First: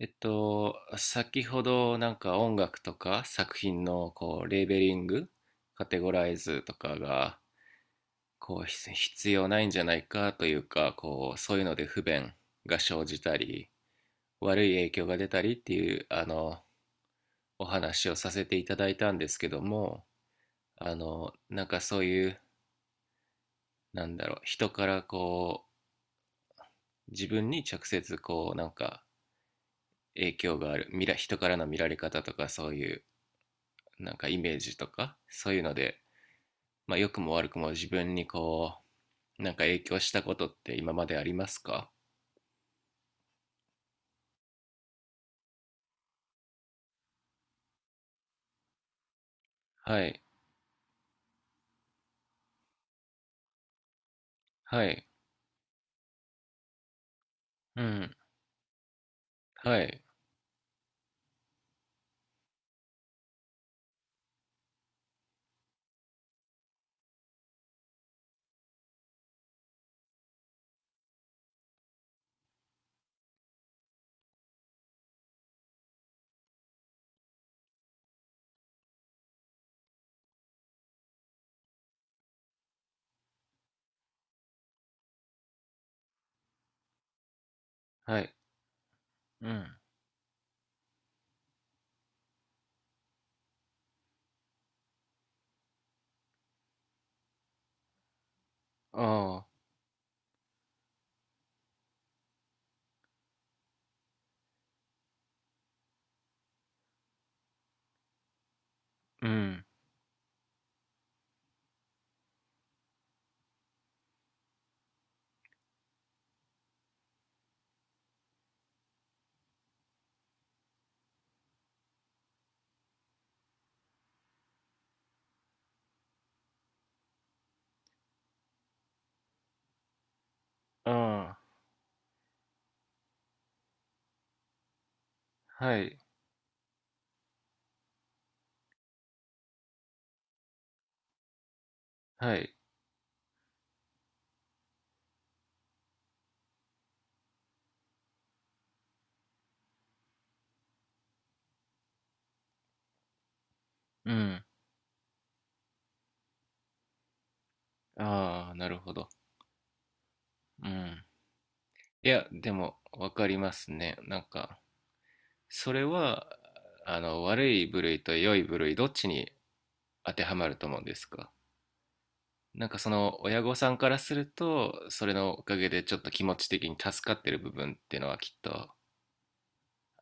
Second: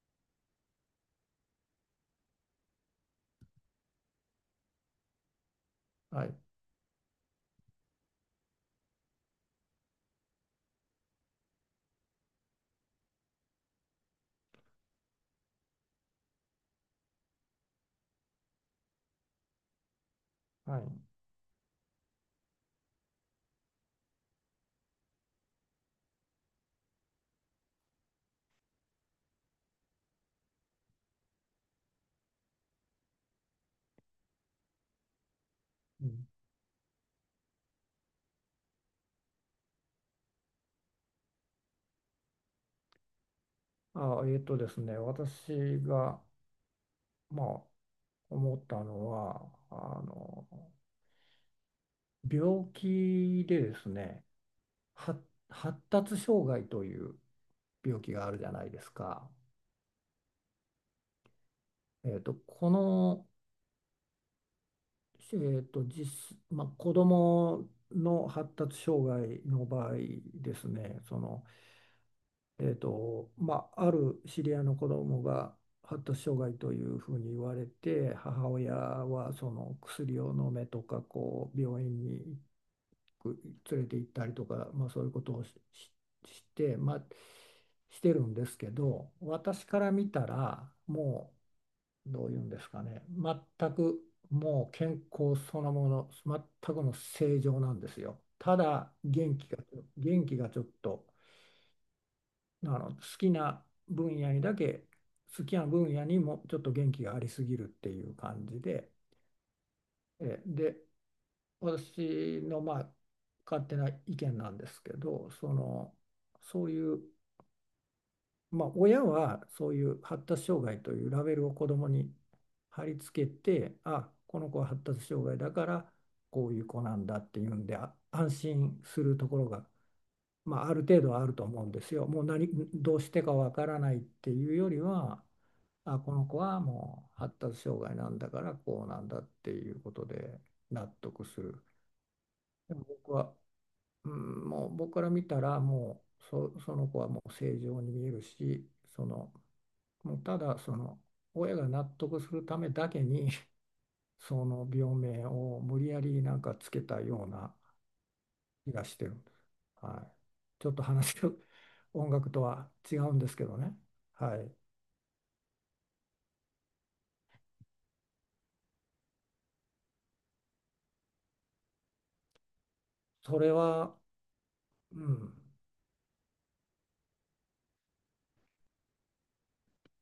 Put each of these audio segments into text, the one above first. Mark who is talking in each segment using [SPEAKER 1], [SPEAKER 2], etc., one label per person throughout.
[SPEAKER 1] 先ほどなんか音楽とか作品のこうレーベリング、カテゴ
[SPEAKER 2] は
[SPEAKER 1] ライ
[SPEAKER 2] い、
[SPEAKER 1] ズとかがこう必要ないんじゃないかというか、こうそういうので不便が生じたり、悪い影響が出たりっていうあのお話をさせていただいたんですけども、
[SPEAKER 2] は
[SPEAKER 1] あ
[SPEAKER 2] い。
[SPEAKER 1] のなんかそういうなんだろう、人からこう自分に直接こうなんか影響がある、人からの見られ方とかそういうなんかイメージとかそういうので、
[SPEAKER 2] うん
[SPEAKER 1] まあ、良くも悪くも自分にこう、なんか影響したことって今までありますか？
[SPEAKER 2] あ、えっとですね、私が、まあ、思ったのは、あ
[SPEAKER 1] はい、
[SPEAKER 2] の、病気でですね、
[SPEAKER 1] はい、
[SPEAKER 2] 発、発達障害という
[SPEAKER 1] う
[SPEAKER 2] 病気
[SPEAKER 1] ん、
[SPEAKER 2] があるじゃないですか。
[SPEAKER 1] はい、
[SPEAKER 2] えっと、この、えっと、実、まあ、子供の発達障害の場合ですね、ある知り合いの子供が発達障害というふうに言われて、母親はその薬を飲めとか、こう病院に行く連れて行ったりとか、まあ、そういうことをして、して
[SPEAKER 1] は
[SPEAKER 2] るん
[SPEAKER 1] い、
[SPEAKER 2] ですけど、
[SPEAKER 1] う
[SPEAKER 2] 私
[SPEAKER 1] ん、
[SPEAKER 2] から見たら、もうどういうんですかね、全く健康そのもの、全くの正常なんですよ。ただ元
[SPEAKER 1] あ
[SPEAKER 2] 気
[SPEAKER 1] あ、
[SPEAKER 2] が、元気がちょっと。あの、好きな分野にもちょっと元気がありすぎるっていう感じで、
[SPEAKER 1] うん、
[SPEAKER 2] えで私の勝手な意見なんですけど、そのそういう、まあ、親はそういう発達障害というラベルを子供に貼り付けて、この子は発達障害だからこういう子なんだっていうんで安心するところが、まあ、ある程度はある
[SPEAKER 1] あ
[SPEAKER 2] と思うんですよ。もう何どうしてかわからないっていうよりは、
[SPEAKER 1] あ、はい、
[SPEAKER 2] この子はもう発達障害なんだからこうなんだっていうことで納得する。
[SPEAKER 1] はい、
[SPEAKER 2] でも僕は、うん、もう僕から見たらもうそ、その子はもう正常に見えるし、その、ただ親が納得するためだけに
[SPEAKER 1] う ん、
[SPEAKER 2] その病名を無理やりなんかつけたような
[SPEAKER 1] ああ、な
[SPEAKER 2] 気
[SPEAKER 1] る
[SPEAKER 2] が
[SPEAKER 1] ほ
[SPEAKER 2] して
[SPEAKER 1] ど。
[SPEAKER 2] るんです。はい。ち
[SPEAKER 1] う
[SPEAKER 2] ょっと
[SPEAKER 1] ん。
[SPEAKER 2] 話が
[SPEAKER 1] い
[SPEAKER 2] 音
[SPEAKER 1] や、
[SPEAKER 2] 楽と
[SPEAKER 1] で
[SPEAKER 2] は
[SPEAKER 1] も、
[SPEAKER 2] 違
[SPEAKER 1] わ
[SPEAKER 2] うん
[SPEAKER 1] か
[SPEAKER 2] です
[SPEAKER 1] り
[SPEAKER 2] け
[SPEAKER 1] ま
[SPEAKER 2] ど
[SPEAKER 1] す
[SPEAKER 2] ね。
[SPEAKER 1] ね。なん
[SPEAKER 2] はい。
[SPEAKER 1] か、それは、あの、悪い部類と良い部類、どっちに当てはまると思うんですか？なんかその
[SPEAKER 2] そ
[SPEAKER 1] 親
[SPEAKER 2] れ
[SPEAKER 1] 御さんか
[SPEAKER 2] は、
[SPEAKER 1] らすると、
[SPEAKER 2] う
[SPEAKER 1] それ
[SPEAKER 2] ん。
[SPEAKER 1] のおかげでちょっと気持ち的に助かってる部分っていうのはきっと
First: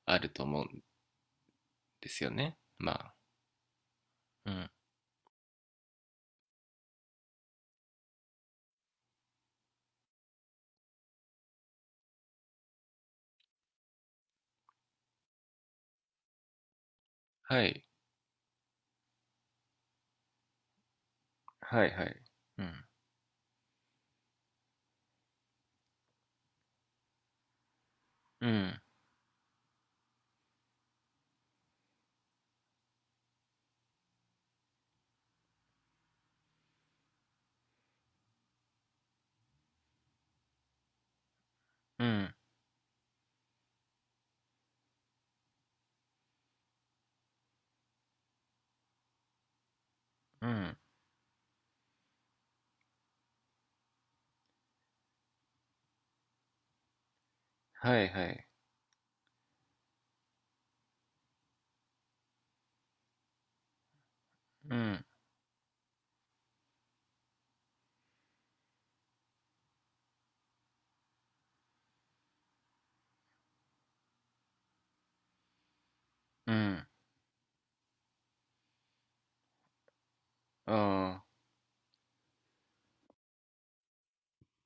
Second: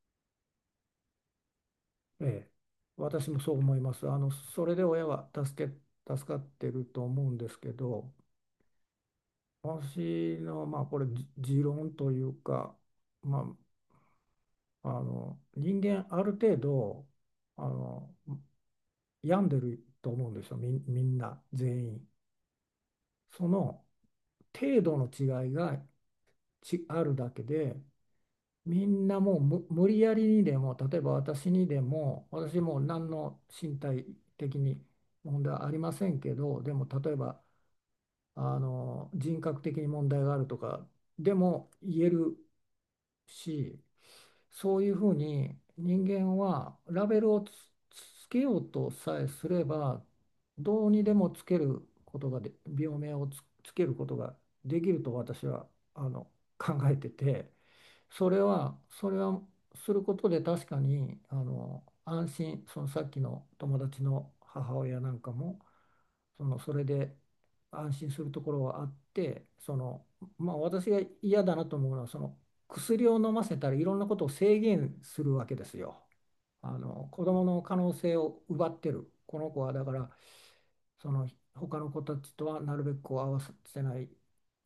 [SPEAKER 1] あると思うんです
[SPEAKER 2] え
[SPEAKER 1] よ
[SPEAKER 2] え、
[SPEAKER 1] ね。まあ、
[SPEAKER 2] 私もそう思います。あの、
[SPEAKER 1] うん、
[SPEAKER 2] そ
[SPEAKER 1] あ。
[SPEAKER 2] れで親は助け、助かってると思うんですけど、私の、まあ、これ、じ持論というか、まあ、あの、人間、ある程度、
[SPEAKER 1] は
[SPEAKER 2] あ
[SPEAKER 1] い。
[SPEAKER 2] の、病んでると思うんですよ、みんな、
[SPEAKER 1] は
[SPEAKER 2] 全
[SPEAKER 1] いは
[SPEAKER 2] 員。
[SPEAKER 1] い。うん、
[SPEAKER 2] その程度の違いが、あるだけで、
[SPEAKER 1] うん、
[SPEAKER 2] みんなもうむ無理やりにでも、例えば私も何の身体的に問題はありませんけど、でも例えばあの人格的に問題があるとかでも
[SPEAKER 1] う
[SPEAKER 2] 言え
[SPEAKER 1] ん、
[SPEAKER 2] るし、そういうふうに人間はラベルをつけようとさえすれば、
[SPEAKER 1] うん、
[SPEAKER 2] どうにでもつけることが病名をつけることができると私はあの考えてて。
[SPEAKER 1] はいは
[SPEAKER 2] それ
[SPEAKER 1] い。
[SPEAKER 2] は、それはすることで確かに、あの、安心、そのさっきの友達の
[SPEAKER 1] う
[SPEAKER 2] 母親
[SPEAKER 1] ん、
[SPEAKER 2] なんかも、その、それで安心するところはあって、その、まあ私が嫌だなと思うのは、その薬を飲ませたらいろんなことを制限するわけですよ。
[SPEAKER 1] う
[SPEAKER 2] あ
[SPEAKER 1] ん、
[SPEAKER 2] の、子供の可能性を奪ってる。この子はだから、そ
[SPEAKER 1] ああ、
[SPEAKER 2] の他の子たちとはなるべくこう合わせない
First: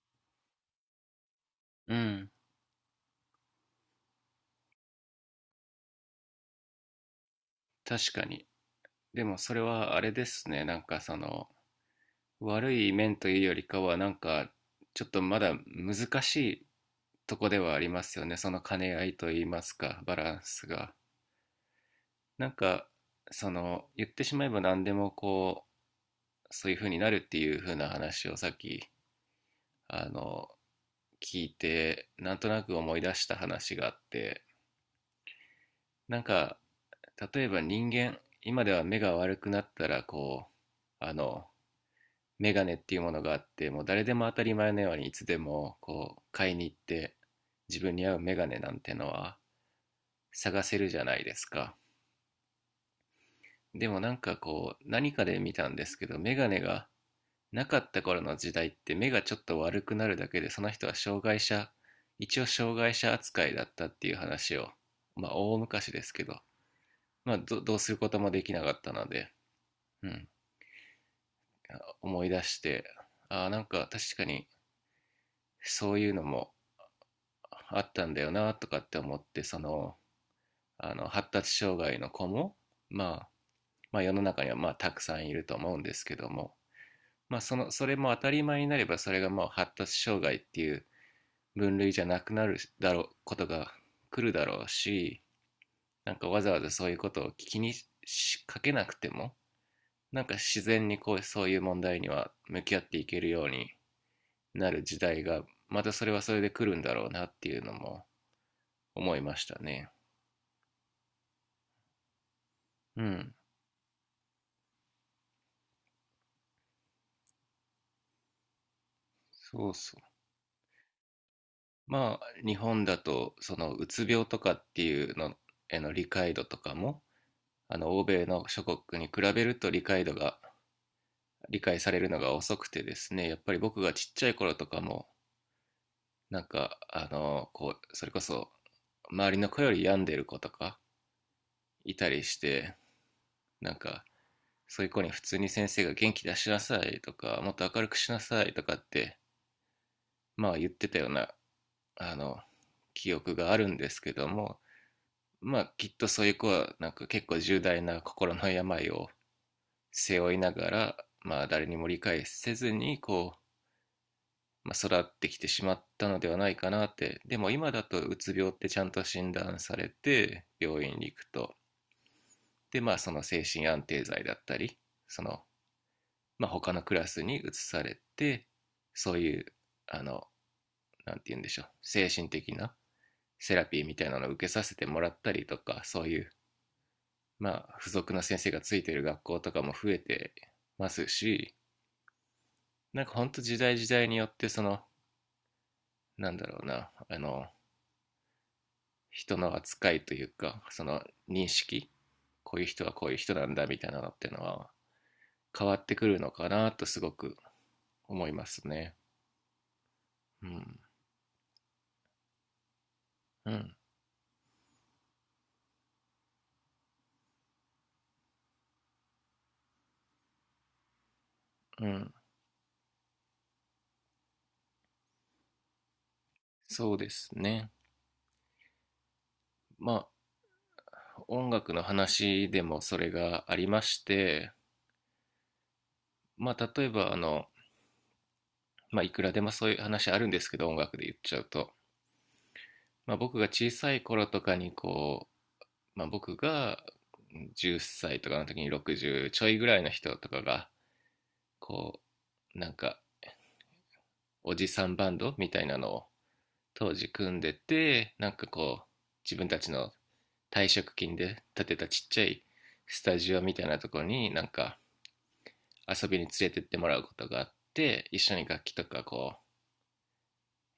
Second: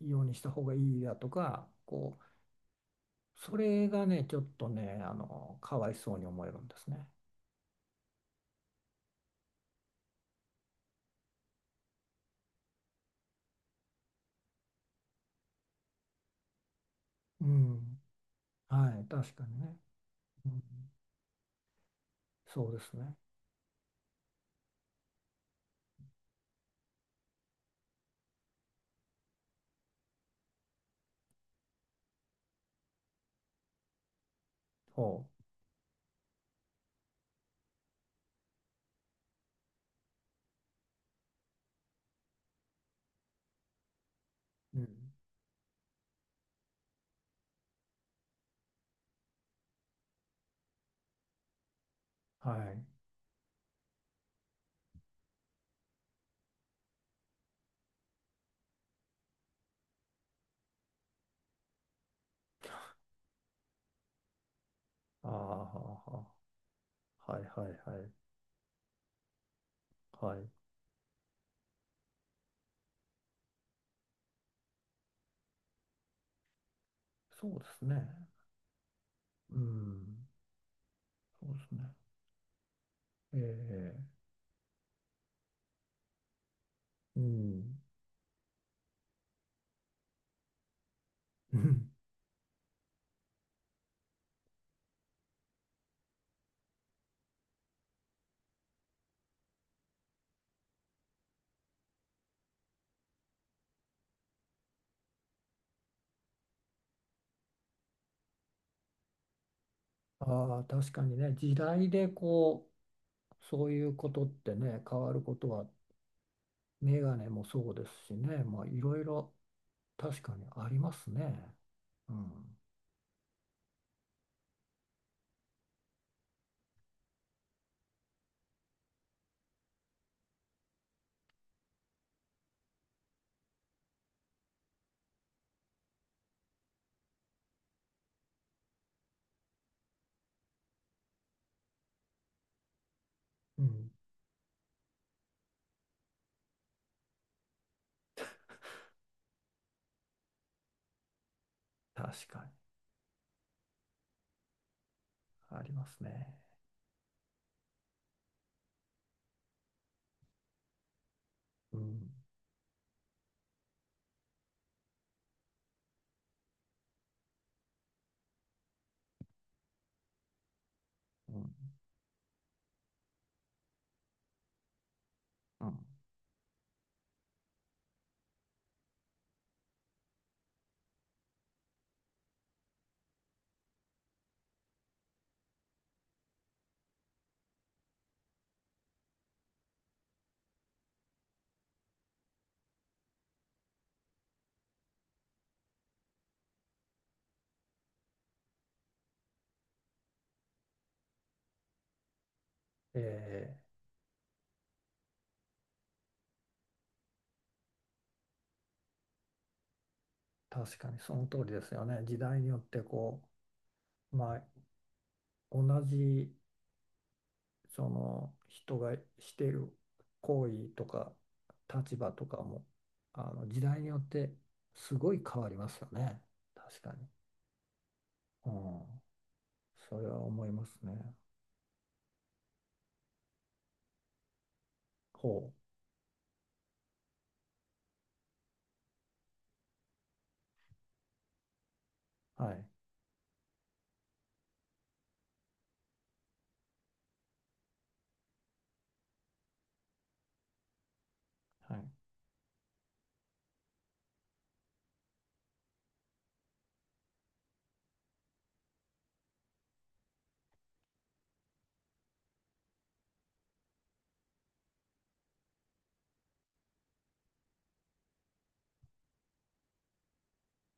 [SPEAKER 2] ようにした方がいいだとか、
[SPEAKER 1] う
[SPEAKER 2] こう
[SPEAKER 1] ん、
[SPEAKER 2] それがね、ちょっとね、あの、かわいそうに思えるんですね。
[SPEAKER 1] 確かに。でもそれはあれですね。なんかその、悪い面というよりかは、なんか、ちょっとまだ難しいと
[SPEAKER 2] う
[SPEAKER 1] こではあり
[SPEAKER 2] ん。
[SPEAKER 1] ますよね。その兼ね
[SPEAKER 2] は
[SPEAKER 1] 合
[SPEAKER 2] い、
[SPEAKER 1] いと
[SPEAKER 2] 確
[SPEAKER 1] い
[SPEAKER 2] か
[SPEAKER 1] い
[SPEAKER 2] に
[SPEAKER 1] ます
[SPEAKER 2] ね。
[SPEAKER 1] か、バラン
[SPEAKER 2] うん、
[SPEAKER 1] スが。なん
[SPEAKER 2] そうで
[SPEAKER 1] か、
[SPEAKER 2] すね。
[SPEAKER 1] その、言ってしまえば何でもこう、そういう風になるっていう風な話をさっき、あの、聞いてなんとなく思い出した話があって。
[SPEAKER 2] ほ
[SPEAKER 1] なんか例えば、人間今では目が悪くなったらこう、あのメガネっていうものがあって、もう誰でも当たり前
[SPEAKER 2] う。
[SPEAKER 1] の
[SPEAKER 2] う
[SPEAKER 1] ようにい
[SPEAKER 2] ん。
[SPEAKER 1] つでもこう買いに行って、自分に合うメガネなんてのは探せるじゃないですか。
[SPEAKER 2] はい。
[SPEAKER 1] でもなんかこう、何かで見たんですけど、メガネがなかった頃の時代って、目がちょっと悪くなるだけでその人は障害者一応障害者扱いだったっていう話を、
[SPEAKER 2] あ
[SPEAKER 1] ま
[SPEAKER 2] あ、
[SPEAKER 1] あ大
[SPEAKER 2] は
[SPEAKER 1] 昔で
[SPEAKER 2] あ、
[SPEAKER 1] すけ
[SPEAKER 2] は
[SPEAKER 1] ど、
[SPEAKER 2] あ、
[SPEAKER 1] まあ、
[SPEAKER 2] はいは
[SPEAKER 1] どう
[SPEAKER 2] い
[SPEAKER 1] する
[SPEAKER 2] は
[SPEAKER 1] こ
[SPEAKER 2] い。
[SPEAKER 1] ともできなかったので、うん、
[SPEAKER 2] はい。
[SPEAKER 1] 思い出して、ああなんか確かにそういうのも
[SPEAKER 2] そうで
[SPEAKER 1] あ
[SPEAKER 2] す
[SPEAKER 1] っ
[SPEAKER 2] ね。
[SPEAKER 1] たんだよなとかって思って。そ
[SPEAKER 2] う
[SPEAKER 1] の、
[SPEAKER 2] ん。
[SPEAKER 1] あの発
[SPEAKER 2] そう
[SPEAKER 1] 達
[SPEAKER 2] です
[SPEAKER 1] 障
[SPEAKER 2] ね。
[SPEAKER 1] 害の子も、まあ、
[SPEAKER 2] え
[SPEAKER 1] まあ世の
[SPEAKER 2] え、
[SPEAKER 1] 中にはまあたくさんいると思うんですけども、
[SPEAKER 2] う
[SPEAKER 1] まあ、その
[SPEAKER 2] ん。
[SPEAKER 1] それも当たり前になれば、それがまあ発達障害っていう分類じゃ なくなるだろうことが来るだろうし、なんかわざわざそういうことを気にしかけなくても、なんか自然にこう、そういう問題には向き合っていけるようになる時代が、またそれはそれで来るんだろうなっていうのも思いましたね。
[SPEAKER 2] ああ、確かにね、時代でこ
[SPEAKER 1] うん、
[SPEAKER 2] う、そういうことってね、変わることは、メガネもそうですしね、まあ、いろいろ
[SPEAKER 1] そうそう。
[SPEAKER 2] 確かにありますね。う
[SPEAKER 1] まあ日
[SPEAKER 2] ん。
[SPEAKER 1] 本だと、そのうつ病とかっていうのへの理解度とかも、あの欧米の諸国に比べると、理解されるのが遅くてですね、やっぱり僕がちっちゃい頃とかも、なんか、あの、こう、それこそ、周りの子より病んでる子とかいたりして、
[SPEAKER 2] う
[SPEAKER 1] なん
[SPEAKER 2] ん。
[SPEAKER 1] か、そういう子に普通に先生が元気出しなさいとか、もっと明るくしなさいとかって、まあ言ってたような、あ
[SPEAKER 2] 確
[SPEAKER 1] の、
[SPEAKER 2] かに、
[SPEAKER 1] 記憶があるんですけども、ま
[SPEAKER 2] あ
[SPEAKER 1] あ
[SPEAKER 2] りま
[SPEAKER 1] きっ
[SPEAKER 2] す
[SPEAKER 1] とそうい
[SPEAKER 2] ね。
[SPEAKER 1] う子は、なんか結構重大な心の病を背負いながら、まあ誰に
[SPEAKER 2] う
[SPEAKER 1] も理
[SPEAKER 2] ん、
[SPEAKER 1] 解せずに、まあ、育ってきてしまったのではないかなって。でも今だと、うつ病ってちゃんと診断されて病院に行く
[SPEAKER 2] うん、
[SPEAKER 1] と、でまあその精神安定剤だったり、その、
[SPEAKER 2] うん。
[SPEAKER 1] まあ、他のクラスに移されて、そういう、あの、なんて言うんでしょう、精神的なセラピーみたいなのを受けさせてもらったりとか、そういう、まあ、付属の先生がついてる学校とかも増えてますし、なんか本当、時代時代によってその、なんだろうな、あの人の扱いというか、その認識、こういう人はこういう人なん
[SPEAKER 2] え
[SPEAKER 1] だみたいなのっていうのは変わってくるのかなと、すごく思いますね。う
[SPEAKER 2] ー、確
[SPEAKER 1] ん、
[SPEAKER 2] かにその通りですよね。時代によってこ
[SPEAKER 1] うん、
[SPEAKER 2] う、まあ、同じその人がしている行為とか
[SPEAKER 1] う
[SPEAKER 2] 立
[SPEAKER 1] ん、
[SPEAKER 2] 場とかも、あの時代によってすごい変わりますよね。確か
[SPEAKER 1] そ
[SPEAKER 2] に。
[SPEAKER 1] うですね。
[SPEAKER 2] うん、そ
[SPEAKER 1] ま
[SPEAKER 2] れは思いますね。
[SPEAKER 1] あ音楽の話でもそれがありまして、
[SPEAKER 2] ほ
[SPEAKER 1] まあ例えば、あの、まあ、いくらでもそういう話あるんですけど、音楽で言っちゃうと、
[SPEAKER 2] う。はい。
[SPEAKER 1] まあ、僕が小さい頃とかにこう、まあ、僕が10歳とかの時に、60ちょいぐらいの人とかが
[SPEAKER 2] はい。
[SPEAKER 1] こう、なんかおじさんバンドみたいなのを当時組んでて、なんかこう自分たちの退職金で建てたちっちゃいスタジオみたいなとこに、なんか遊びに連れてってもらうことがあって、一緒に楽器とかこう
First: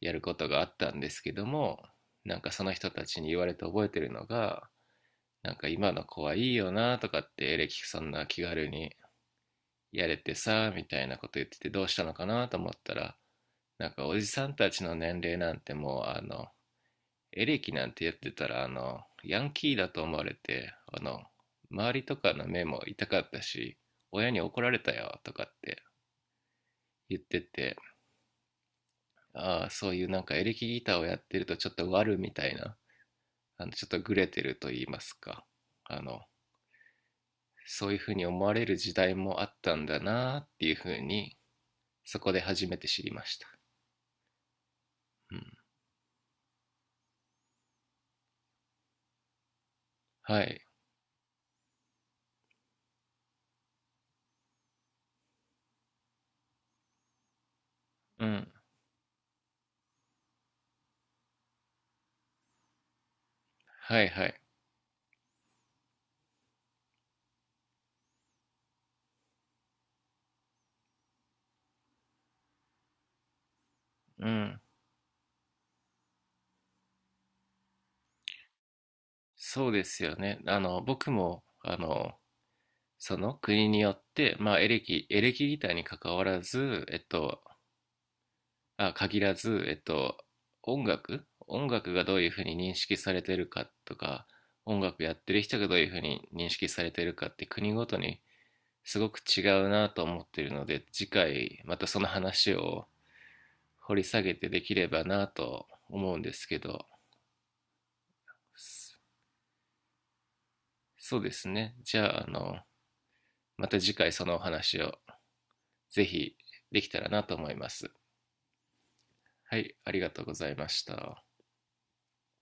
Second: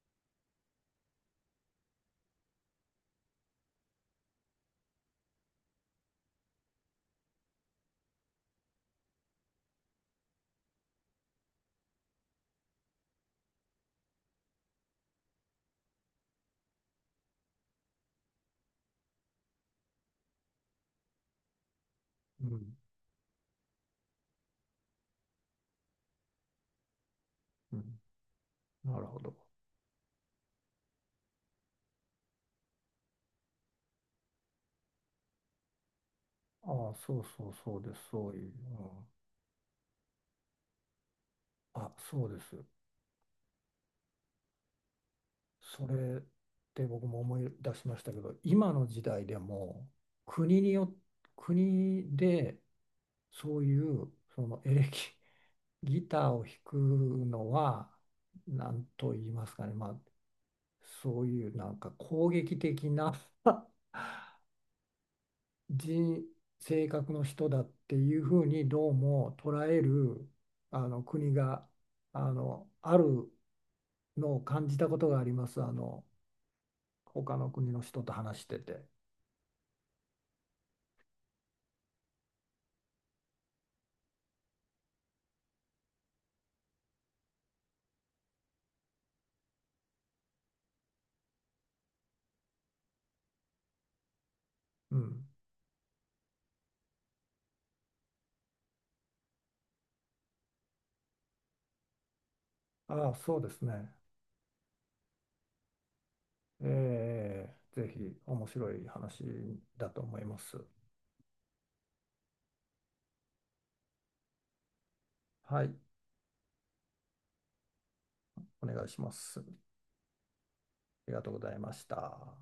[SPEAKER 1] やることがあったんですけども、なんかその人たちに言われて覚えてるのが、なんか今の子はいいよなとかって、エレキそんな気軽にやれてさみたいなこと言ってて、どうしたのかなと思ったら、なんかおじさんたちの年齢なんてもう、あのエレキなんてやってたら、あの、ヤンキーだと思われて、あの、周りとか
[SPEAKER 2] う
[SPEAKER 1] の目
[SPEAKER 2] ん、
[SPEAKER 1] も痛かったし、親に怒られたよとかって言ってて、
[SPEAKER 2] うん。なるほど。
[SPEAKER 1] ああ、そういうなんかエレキギターをやってるとちょっと悪みたいな、あの、ちょっとグレてると言いますか、あの、
[SPEAKER 2] ああ、そうそうそう
[SPEAKER 1] そう
[SPEAKER 2] で
[SPEAKER 1] いうふ
[SPEAKER 2] す。
[SPEAKER 1] うに
[SPEAKER 2] そう
[SPEAKER 1] 思
[SPEAKER 2] いう。
[SPEAKER 1] われる
[SPEAKER 2] う
[SPEAKER 1] 時
[SPEAKER 2] ん
[SPEAKER 1] 代もあったんだなっていうふうに、そ
[SPEAKER 2] そう
[SPEAKER 1] こ
[SPEAKER 2] で
[SPEAKER 1] で
[SPEAKER 2] す。
[SPEAKER 1] 初めて知りました。うん。
[SPEAKER 2] それって僕も思い出しましたけど、今の時代でも
[SPEAKER 1] は
[SPEAKER 2] 国
[SPEAKER 1] い。
[SPEAKER 2] によ、国でそういうそのエレキ、ギターを弾くのは
[SPEAKER 1] うん。
[SPEAKER 2] 何と言いますかね、まあ、そういうなんか攻撃的な
[SPEAKER 1] はいはい。
[SPEAKER 2] 人、性格の人だっていうふうにどうも捉えるあの国がある
[SPEAKER 1] う
[SPEAKER 2] のを
[SPEAKER 1] ん。
[SPEAKER 2] 感じたことがあります。あの他の国の人と話してて、
[SPEAKER 1] そうですよね。あの、僕も、あの、その国によって、まあ、エレキギターに関わらず、えっと、あ、限らず、音楽がどういうふうに認識されてるかとか、音
[SPEAKER 2] う
[SPEAKER 1] 楽やっ
[SPEAKER 2] ん、
[SPEAKER 1] てる人がどういうふうに認識されてるかって国ごとにすごく違うなと思ってるので、次回またその話を
[SPEAKER 2] ああ、そうですね、
[SPEAKER 1] 掘り下げてできればなと思うんですけど、
[SPEAKER 2] ええ、ぜひ面白い話だと思います。
[SPEAKER 1] そうですね。じゃあ、あの、また次回そのお話を
[SPEAKER 2] はい、
[SPEAKER 1] ぜひできたらなと思います。
[SPEAKER 2] お願いします。あ
[SPEAKER 1] はい、ありがとうございまし
[SPEAKER 2] りが
[SPEAKER 1] た。
[SPEAKER 2] とうございました。